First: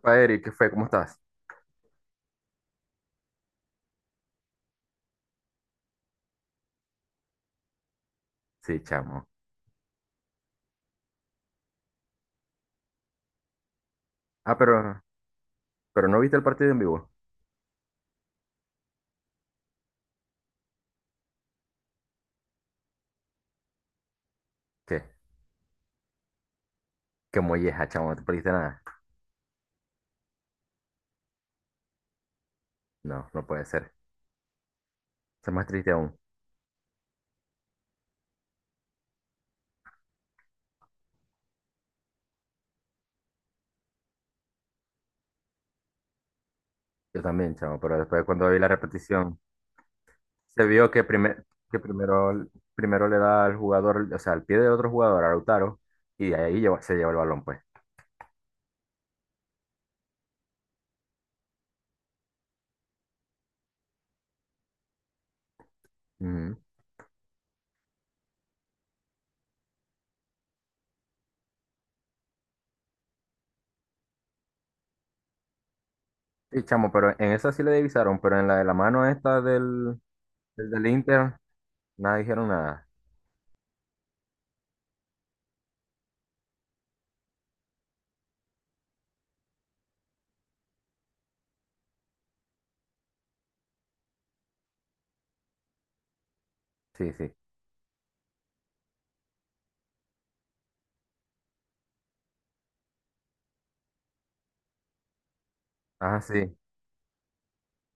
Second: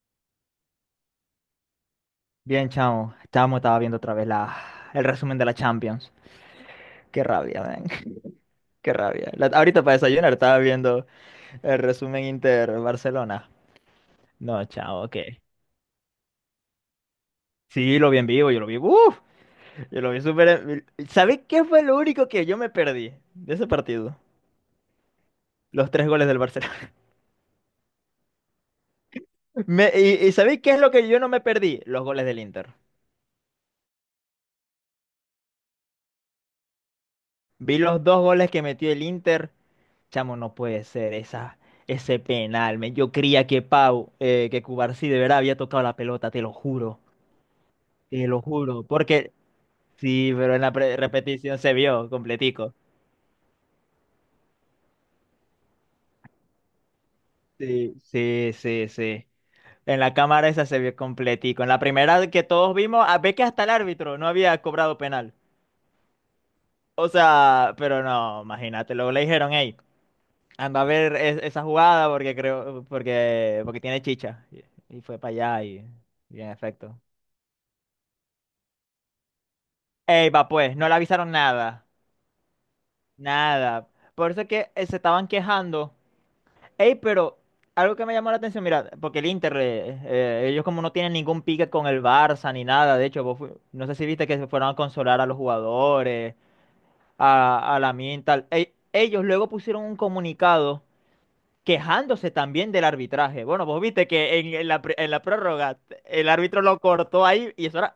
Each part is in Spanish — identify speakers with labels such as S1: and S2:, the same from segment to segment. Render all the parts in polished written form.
S1: Pa, Eric, ¿qué fue? ¿Cómo estás?
S2: Bien, chamo. Chamo, estaba viendo otra vez el resumen de la Champions. Qué rabia, ven.
S1: Sí,
S2: Qué
S1: chamo.
S2: rabia. Ahorita para desayunar estaba viendo el resumen Inter Barcelona.
S1: Ah,
S2: No,
S1: pero,
S2: chavo, ¿qué?
S1: pero no viste el partido en vivo.
S2: Sí, lo vi en vivo, yo lo vi. ¡Uf! Yo lo vi súper. ¿Sabés qué fue lo único que yo me perdí de ese partido?
S1: ¿Qué?
S2: Los tres goles del Barcelona.
S1: Qué molleja, chamo, no te perdiste nada.
S2: ¿Y sabéis qué es lo que yo no me perdí? Los goles del Inter.
S1: No, no puede ser. Eso es más triste aún.
S2: Vi los dos goles que metió el Inter. Chamo, no puede ser ese penal, men. Yo creía que Cubarsí de verdad había tocado la pelota, te lo juro,
S1: Yo también, chamo, pero después
S2: te lo
S1: cuando vi la
S2: juro. Porque
S1: repetición,
S2: sí, pero en
S1: se
S2: la
S1: vio que, primer,
S2: repetición se
S1: que
S2: vio
S1: primero,
S2: completico.
S1: primero le da al jugador, o sea, al pie de otro jugador, a Lautaro, y se lleva el balón, pues.
S2: Sí, sí, sí, sí. En la cámara esa se vio completico. En la primera que todos vimos, a ver que hasta el árbitro no había cobrado penal.
S1: Ujú.
S2: O sea, pero no, imagínate, luego le dijeron, hey, anda a ver esa jugada porque creo, porque, porque tiene chicha. Y fue para allá y en
S1: Sí, chamo,
S2: efecto.
S1: pero en esa sí le divisaron, pero en la de la mano esta
S2: Ey, va, pues,
S1: del
S2: no le avisaron
S1: Inter,
S2: nada,
S1: nada dijeron nada.
S2: nada. Por eso es que se estaban quejando. Ey, pero algo que me llamó la atención, mira, porque el Inter, ellos como no tienen ningún pique con el Barça ni nada, de hecho, vos no sé si viste que se fueron a consolar a los jugadores,
S1: Sí, sí.
S2: a la Mintal. Ey, ellos luego pusieron un comunicado quejándose también del arbitraje. Bueno, vos viste que en la prórroga
S1: Ah,
S2: el
S1: sí.
S2: árbitro lo cortó ahí y eso era-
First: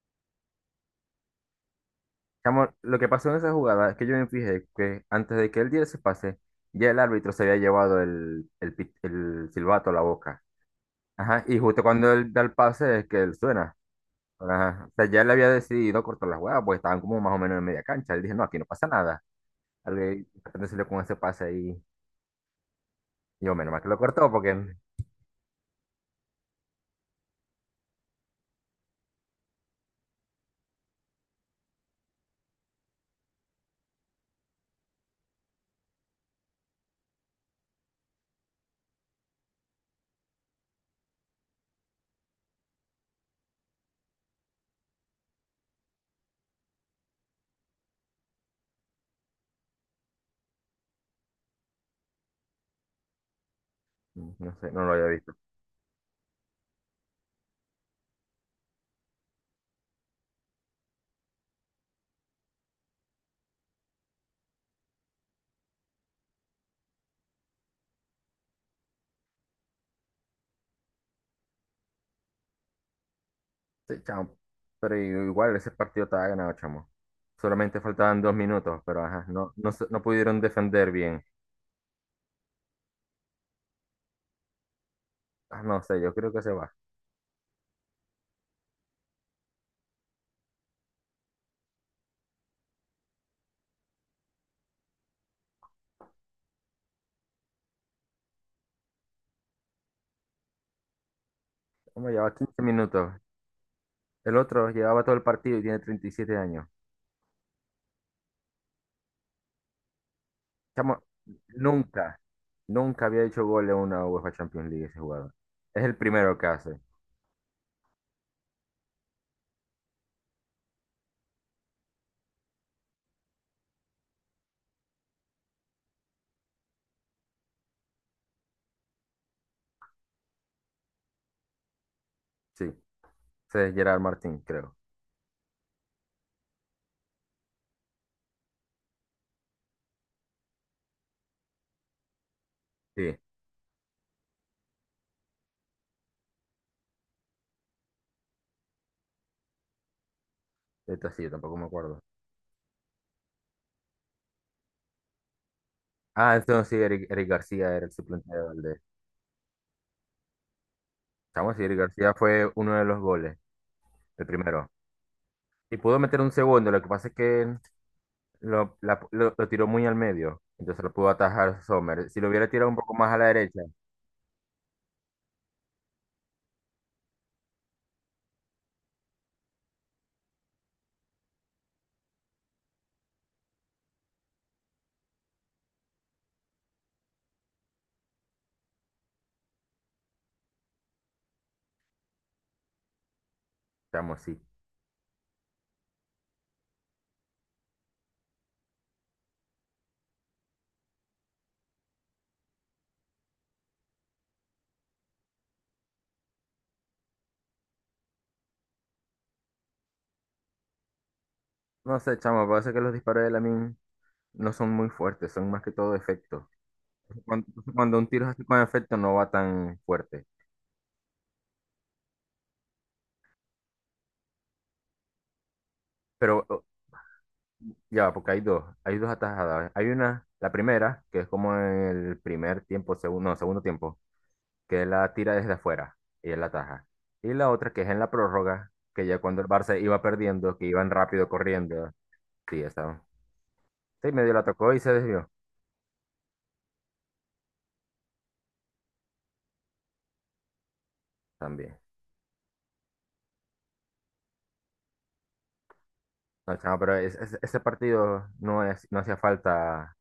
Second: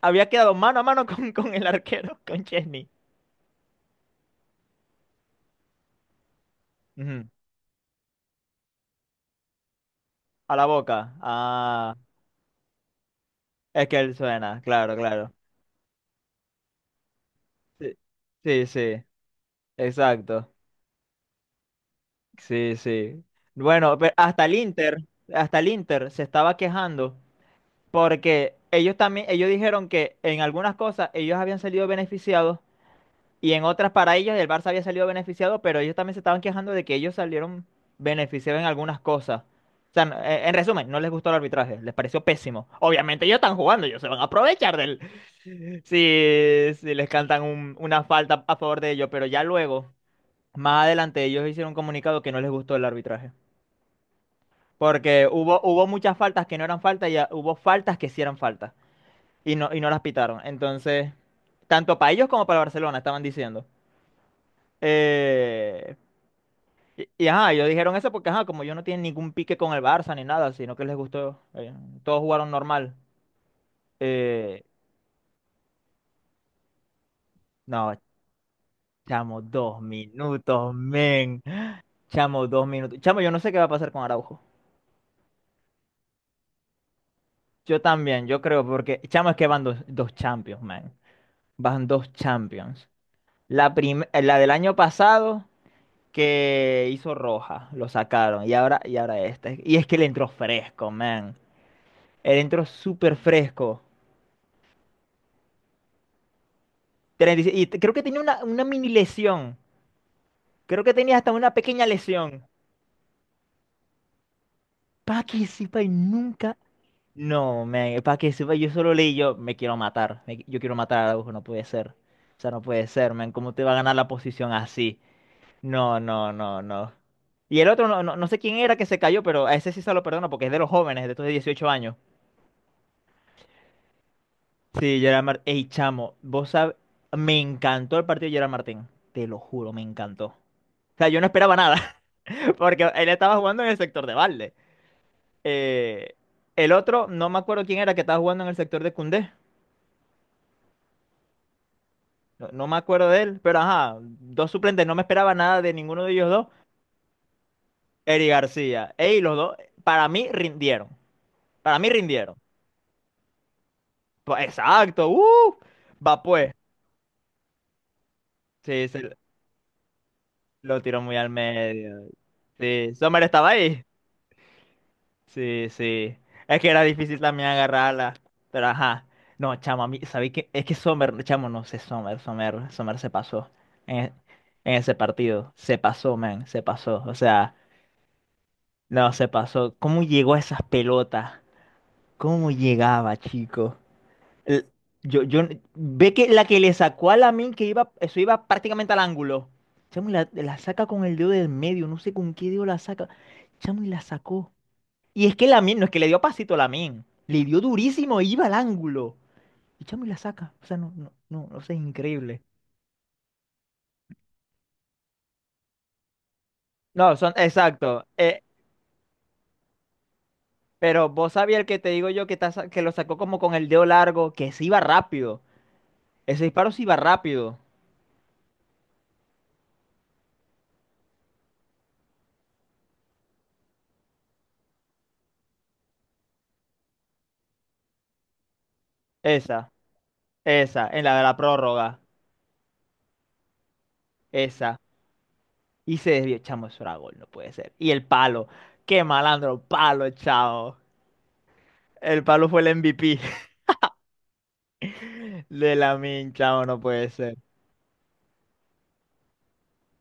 S2: había quedado mano a mano con el arquero, con
S1: Chamo,
S2: Chesney.
S1: lo que pasó en esa jugada es que yo me fijé que antes de que él diera ese pase, ya el
S2: Ujú.
S1: árbitro se había llevado el silbato a la boca.
S2: A la boca.
S1: Ajá, y justo
S2: Ah,
S1: cuando él da el pase es que él suena.
S2: es que él suena,
S1: Ajá, o
S2: claro,
S1: sea, ya él
S2: claro.
S1: había decidido cortar la jugada porque estaban como más o menos en media
S2: Sí,
S1: cancha. Él dije, no, aquí no
S2: sí,
S1: pasa
S2: sí,
S1: nada. Al de
S2: exacto.
S1: repente salió con ese pase ahí.
S2: Sí, sí.
S1: Y yo, menos mal que lo
S2: Bueno, pe-
S1: cortó
S2: hasta
S1: porque
S2: el Inter, hasta el Inter se estaba quejando porque ellos también, ellos dijeron que en algunas cosas ellos habían salido beneficiados y en otras para ellos el Barça había salido beneficiado, pero ellos también se estaban quejando de que ellos salieron beneficiados en algunas cosas. O sea, en resumen, no les gustó el arbitraje, les pareció pésimo. Obviamente ellos están jugando, ellos se van a aprovechar del, sí, sí, les cantan una falta a favor de ellos, pero ya luego, más adelante, ellos hicieron un comunicado que no les gustó el arbitraje.
S1: no sé, no lo había
S2: Porque
S1: visto.
S2: hubo muchas faltas que no eran faltas y hubo faltas que sí eran faltas y no las pitaron. Entonces, tanto para ellos como para Barcelona estaban diciendo. Eh, ajá, ellos dijeron eso porque, ajá, como ellos no tienen ningún pique con el Barça ni nada, sino que les gustó, todos jugaron normal.
S1: Sí, chamo.
S2: Eh,
S1: Pero igual ese partido estaba ganado, chamo. Solamente
S2: no,
S1: faltaban 2 minutos, pero ajá,
S2: chamo, dos
S1: no pudieron
S2: minutos,
S1: defender bien.
S2: men. Chamo, 2 minutos. Chamo, yo no sé qué va a pasar con Araujo.
S1: Ah, no sé, yo creo que se va.
S2: Yo también, yo creo, porque chamo es que van dos champions, man. Van dos champions. La del año pasado que hizo roja, lo sacaron. Y ahora esta. Y es que le entró fresco, man.
S1: Como lleva
S2: Él
S1: 15
S2: entró
S1: minutos.
S2: súper fresco.
S1: El otro llevaba todo el partido y tiene 37 años.
S2: 36 y seis y creo que tenía una mini lesión. Creo que
S1: Chamo,
S2: tenía hasta una pequeña
S1: nunca,
S2: lesión.
S1: nunca había hecho gol en una UEFA Champions League ese
S2: Pa'
S1: jugador.
S2: que sepa
S1: Es
S2: y
S1: el primero que
S2: nunca.
S1: hace.
S2: No, para que sepa, yo solo leí yo, me quiero matar, yo quiero matar a Araujo, no puede ser. O sea, no puede ser, man, ¿cómo te va a ganar la posición así? No, no, no, no. Y el otro, no, no, no sé quién era que se cayó, pero a ese sí se lo perdono porque es de los jóvenes, de estos de 18 años.
S1: Sí, ese es Gerard Martín, creo.
S2: Sí, Gerard Martín. Ey, chamo, vos sabes, me encantó el partido de Gerard Martín, te lo juro, me encantó. O sea, yo no esperaba nada, porque él
S1: Sí,
S2: estaba jugando en el sector de balde. Eh, el otro, no me acuerdo quién era que estaba jugando en el sector de Koundé.
S1: esto sí, yo tampoco me acuerdo.
S2: No, no me acuerdo de él, pero ajá, dos suplentes, no me esperaba nada de ninguno de ellos
S1: Ah,
S2: dos.
S1: entonces sí, Eric García era el
S2: Eri
S1: suplente de Valdés.
S2: García. Ey, los dos, para mí rindieron.
S1: Chamo, sí,
S2: Para
S1: Eric
S2: mí
S1: García
S2: rindieron.
S1: fue uno de los goles, el
S2: Pues,
S1: primero.
S2: exacto,
S1: Y pudo meter
S2: va
S1: un
S2: pues.
S1: segundo, lo que pasa es que
S2: Sí, se
S1: lo tiró muy al medio,
S2: lo
S1: entonces lo
S2: tiró
S1: pudo
S2: muy al
S1: atajar
S2: medio.
S1: Sommer. Si lo hubiera tirado un poco
S2: Sí,
S1: más a
S2: Sommer
S1: la
S2: estaba
S1: derecha,
S2: ahí. Sí, sí. Es que era difícil también agarrarla. Pero ajá. No, chamo, a mí, ¿sabéis qué? Es que Sommer, chamo, no sé, Sommer, Sommer, Sommer se pasó en, e- en ese partido. Se pasó, man, se pasó. O sea, no, se pasó. ¿Cómo llegó a esas pelotas? ¿Cómo llegaba, chico?
S1: chamo, sí.
S2: El- yo, yo, Ve que la que le sacó a Lamine, que iba, eso iba prácticamente al ángulo. Chamo, y la saca con el dedo del medio, no sé con qué dedo la saca. Chamo, y la sacó. Y es que Lamine, no es que le dio pasito a Lamine, le dio durísimo, iba al ángulo. Y chamo, y la saca. O sea, no, no, no, no sé, es
S1: No sé,
S2: increíble.
S1: chamo, parece que los disparos de Lamin no son muy fuertes, son más que todo efectos.
S2: No, son,
S1: Cuando, cuando
S2: exacto.
S1: un tiro es así con efecto no va tan fuerte.
S2: Pero vos sabías el que te digo yo que, que lo sacó como con el dedo largo, que se iba rápido. Ese
S1: Pero
S2: disparo se iba rápido.
S1: ya, porque hay dos atajadas. Hay una, la primera, que es como en el primer tiempo, segundo, no, segundo tiempo, que él la tira desde afuera y él la ataja. Y la otra, que es en la prórroga, que ya cuando el
S2: Esa,
S1: Barça iba perdiendo, que
S2: esa,
S1: iban
S2: en la de
S1: rápido
S2: la
S1: corriendo.
S2: prórroga.
S1: Sí, esa. Sí, medio la tocó
S2: Esa.
S1: y se desvió
S2: Y se desvió. Chamo, eso era gol, no puede ser. Y el palo. Qué malandro, palo, chao.
S1: también.
S2: El palo fue el MVP de Lamine,
S1: No,
S2: chamo,
S1: chamo,
S2: no
S1: pero
S2: puede ser.
S1: ese partido no, es, no hacía falta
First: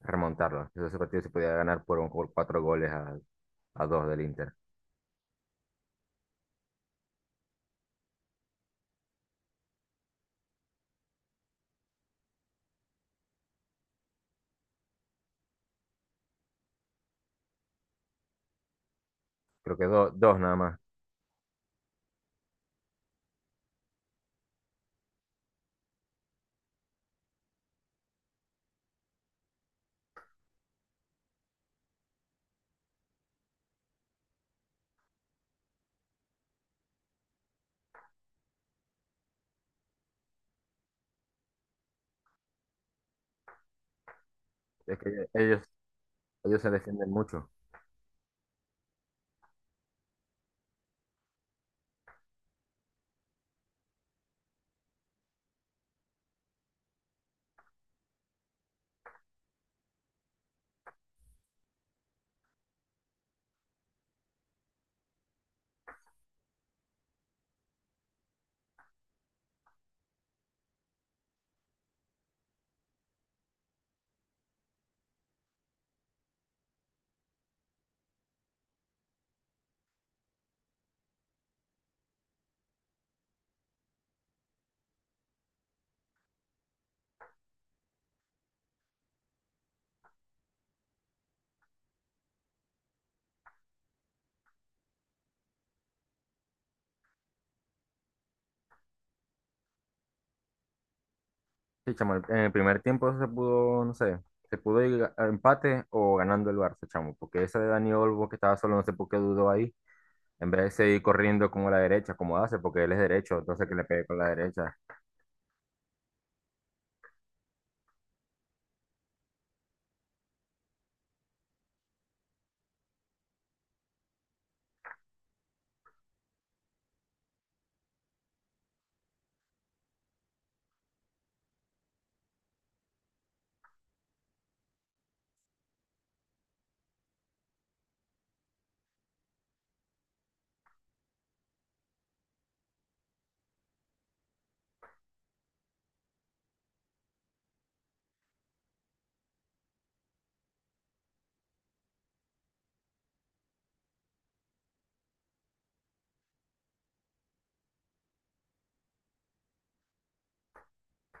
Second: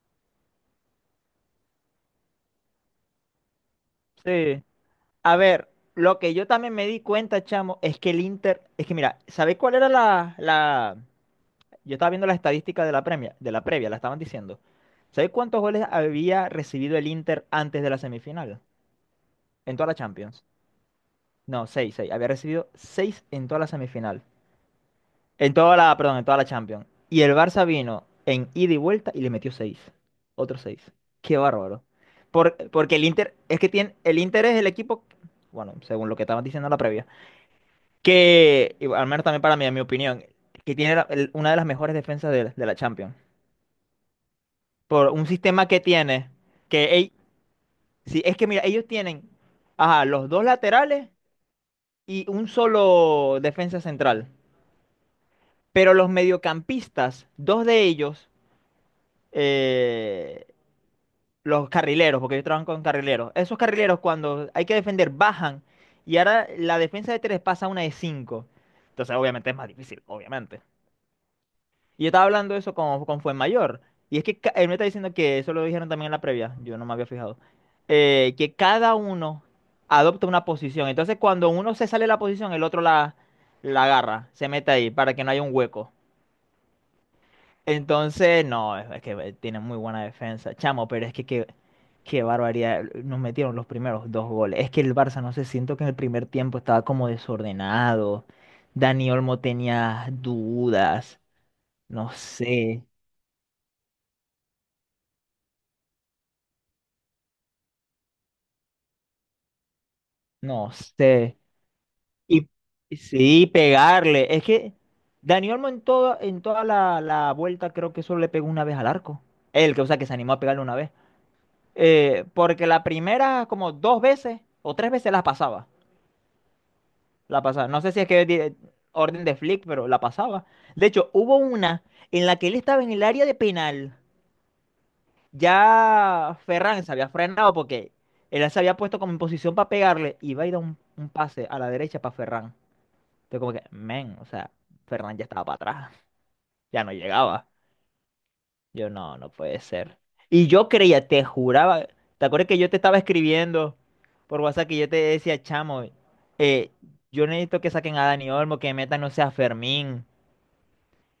S1: remontarlo. Ese partido se podía ganar por 4 goles a dos del Inter.
S2: Sí. A ver, lo que yo también me di cuenta, chamo, es que el Inter, es que mira, ¿sabéis cuál era? Yo estaba viendo las estadísticas de la previa, la estaban diciendo. ¿Sabéis cuántos goles había recibido el Inter antes de la semifinal? En
S1: Creo que
S2: toda la
S1: dos
S2: Champions.
S1: nada más.
S2: No, seis, seis. Había recibido seis en toda la semifinal. En toda la, perdón, en toda la Champions. Y el Barça vino en ida y vuelta y le metió seis. Otros seis. Qué bárbaro. Porque el Inter es el equipo, bueno, según lo que estaban diciendo en la previa. Que, y al menos también para mí, en mi opinión, que tiene una de las mejores defensas de la Champions.
S1: Es que
S2: Por un
S1: ellos,
S2: sistema que tiene,
S1: ellos se
S2: que
S1: defienden
S2: ell-
S1: mucho.
S2: sí, es que mira, ellos tienen ajá, los dos laterales y un solo defensa central. Pero los mediocampistas, dos de ellos, eh, los carrileros, porque ellos trabajan con carrileros, esos carrileros cuando hay que defender bajan y ahora la defensa de tres pasa a una de cinco. Entonces obviamente es más difícil, obviamente. Y yo estaba hablando eso con Fuenmayor. Y es que él me está diciendo que eso lo dijeron también en la previa. Yo no me había fijado. Que cada uno adopta una posición. Entonces, cuando uno se sale de la posición, el otro la agarra, se mete ahí para que no haya un hueco. Entonces, no, es que tiene muy buena defensa, chamo, pero es que qué barbaridad. Nos metieron los primeros dos goles. Es que el Barça, no sé, siento que en el primer tiempo estaba como desordenado. Dani Olmo tenía dudas,
S1: Sí,
S2: no
S1: chamo, en el primer
S2: sé.
S1: tiempo se pudo, no sé, se pudo ir a empate o ganando el Barça, chamo, porque esa de Dani Olmo que estaba solo, no sé por qué dudó ahí, en vez de
S2: No
S1: seguir
S2: sé.
S1: corriendo como la derecha, como
S2: Y
S1: hace, porque él
S2: y
S1: es derecho,
S2: sí,
S1: entonces que le pegue con la
S2: pegarle. Es que
S1: derecha.
S2: Dani Olmo en toda la vuelta creo que solo le pegó una vez al arco. Él, que, o sea, que se animó a pegarle una vez. Porque la primera, como dos veces o tres veces la pasaba. La pasaba. No sé si es que orden de Flick, pero la pasaba. De hecho, hubo una en la que él estaba en el área de penal. Ya Ferran se había frenado porque él se había puesto como en posición para pegarle y va a ir a un, pase a la derecha para Ferran. Entonces como que, men, o sea, Fernández ya estaba para atrás, ya no llegaba. No, no puede ser. Y yo creía, te juraba, ¿te acuerdas que yo te estaba escribiendo por WhatsApp que yo te decía, chamo, eh, yo necesito que saquen a Dani Olmo, que metan, no sea Fermín.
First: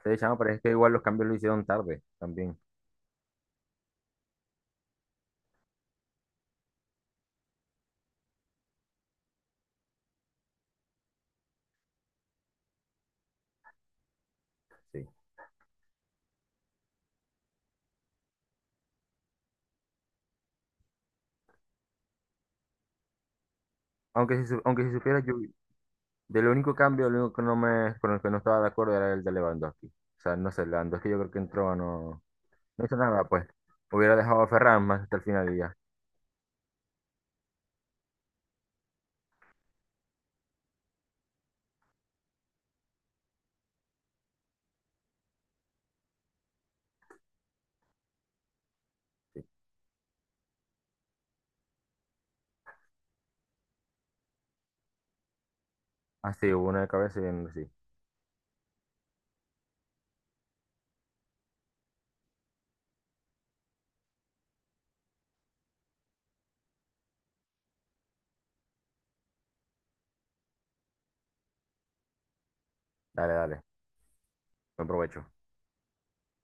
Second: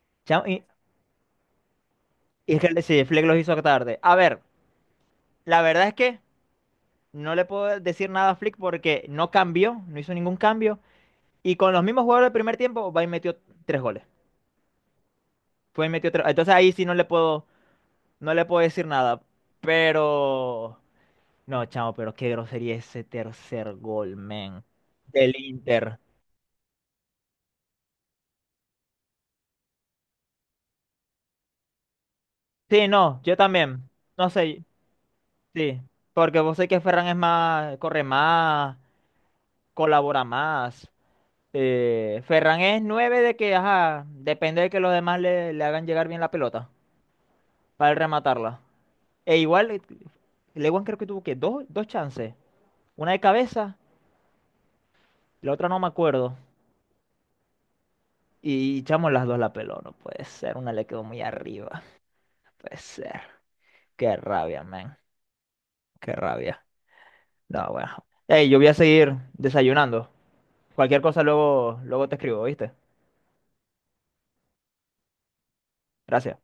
S1: Sí, chamo,
S2: Chamo,
S1: pero es
S2: y,
S1: que igual los cambios lo hicieron tarde
S2: y
S1: también,
S2: es que sí, Flick los hizo tarde. A ver, la verdad es que no le puedo decir nada a Flick porque no cambió, no hizo ningún cambio. Y con los mismos jugadores del primer tiempo, va y metió tres goles.
S1: sí.
S2: Fue y metió tres. Entonces ahí sí no le puedo. No le puedo decir nada, pero. No, chamo, pero qué grosería ese tercer gol,
S1: Aunque
S2: men.
S1: aunque si supieras,
S2: Del
S1: yo,
S2: Inter.
S1: del único cambio, el único que no me, con el que no estaba de acuerdo era el de Lewandowski. O sea, no sé, Lewandowski yo creo que entró, no, no
S2: Sí,
S1: hizo
S2: no,
S1: nada,
S2: yo
S1: pues.
S2: también.
S1: Hubiera
S2: No
S1: dejado a
S2: sé,
S1: Ferran más hasta el final y ya.
S2: sí. Porque vos sé que Ferran es más, corre más, colabora más. Ferran es nueve de que, ajá, depende de que los demás le hagan llegar bien la pelota para él rematarla. E igual, Lewan creo que tuvo que dos chances. Una de cabeza, la otra no me acuerdo.
S1: Así, hubo una de cabeza sí.
S2: Y chamo, las dos la peló, no puede ser. Una le quedó muy arriba, no puede ser. Qué rabia, man. Qué rabia. No, bueno. Ey, yo voy a seguir desayunando. Cualquier cosa luego, luego te escribo, ¿viste?
S1: Dale, dale. Buen provecho.
S2: Gracias.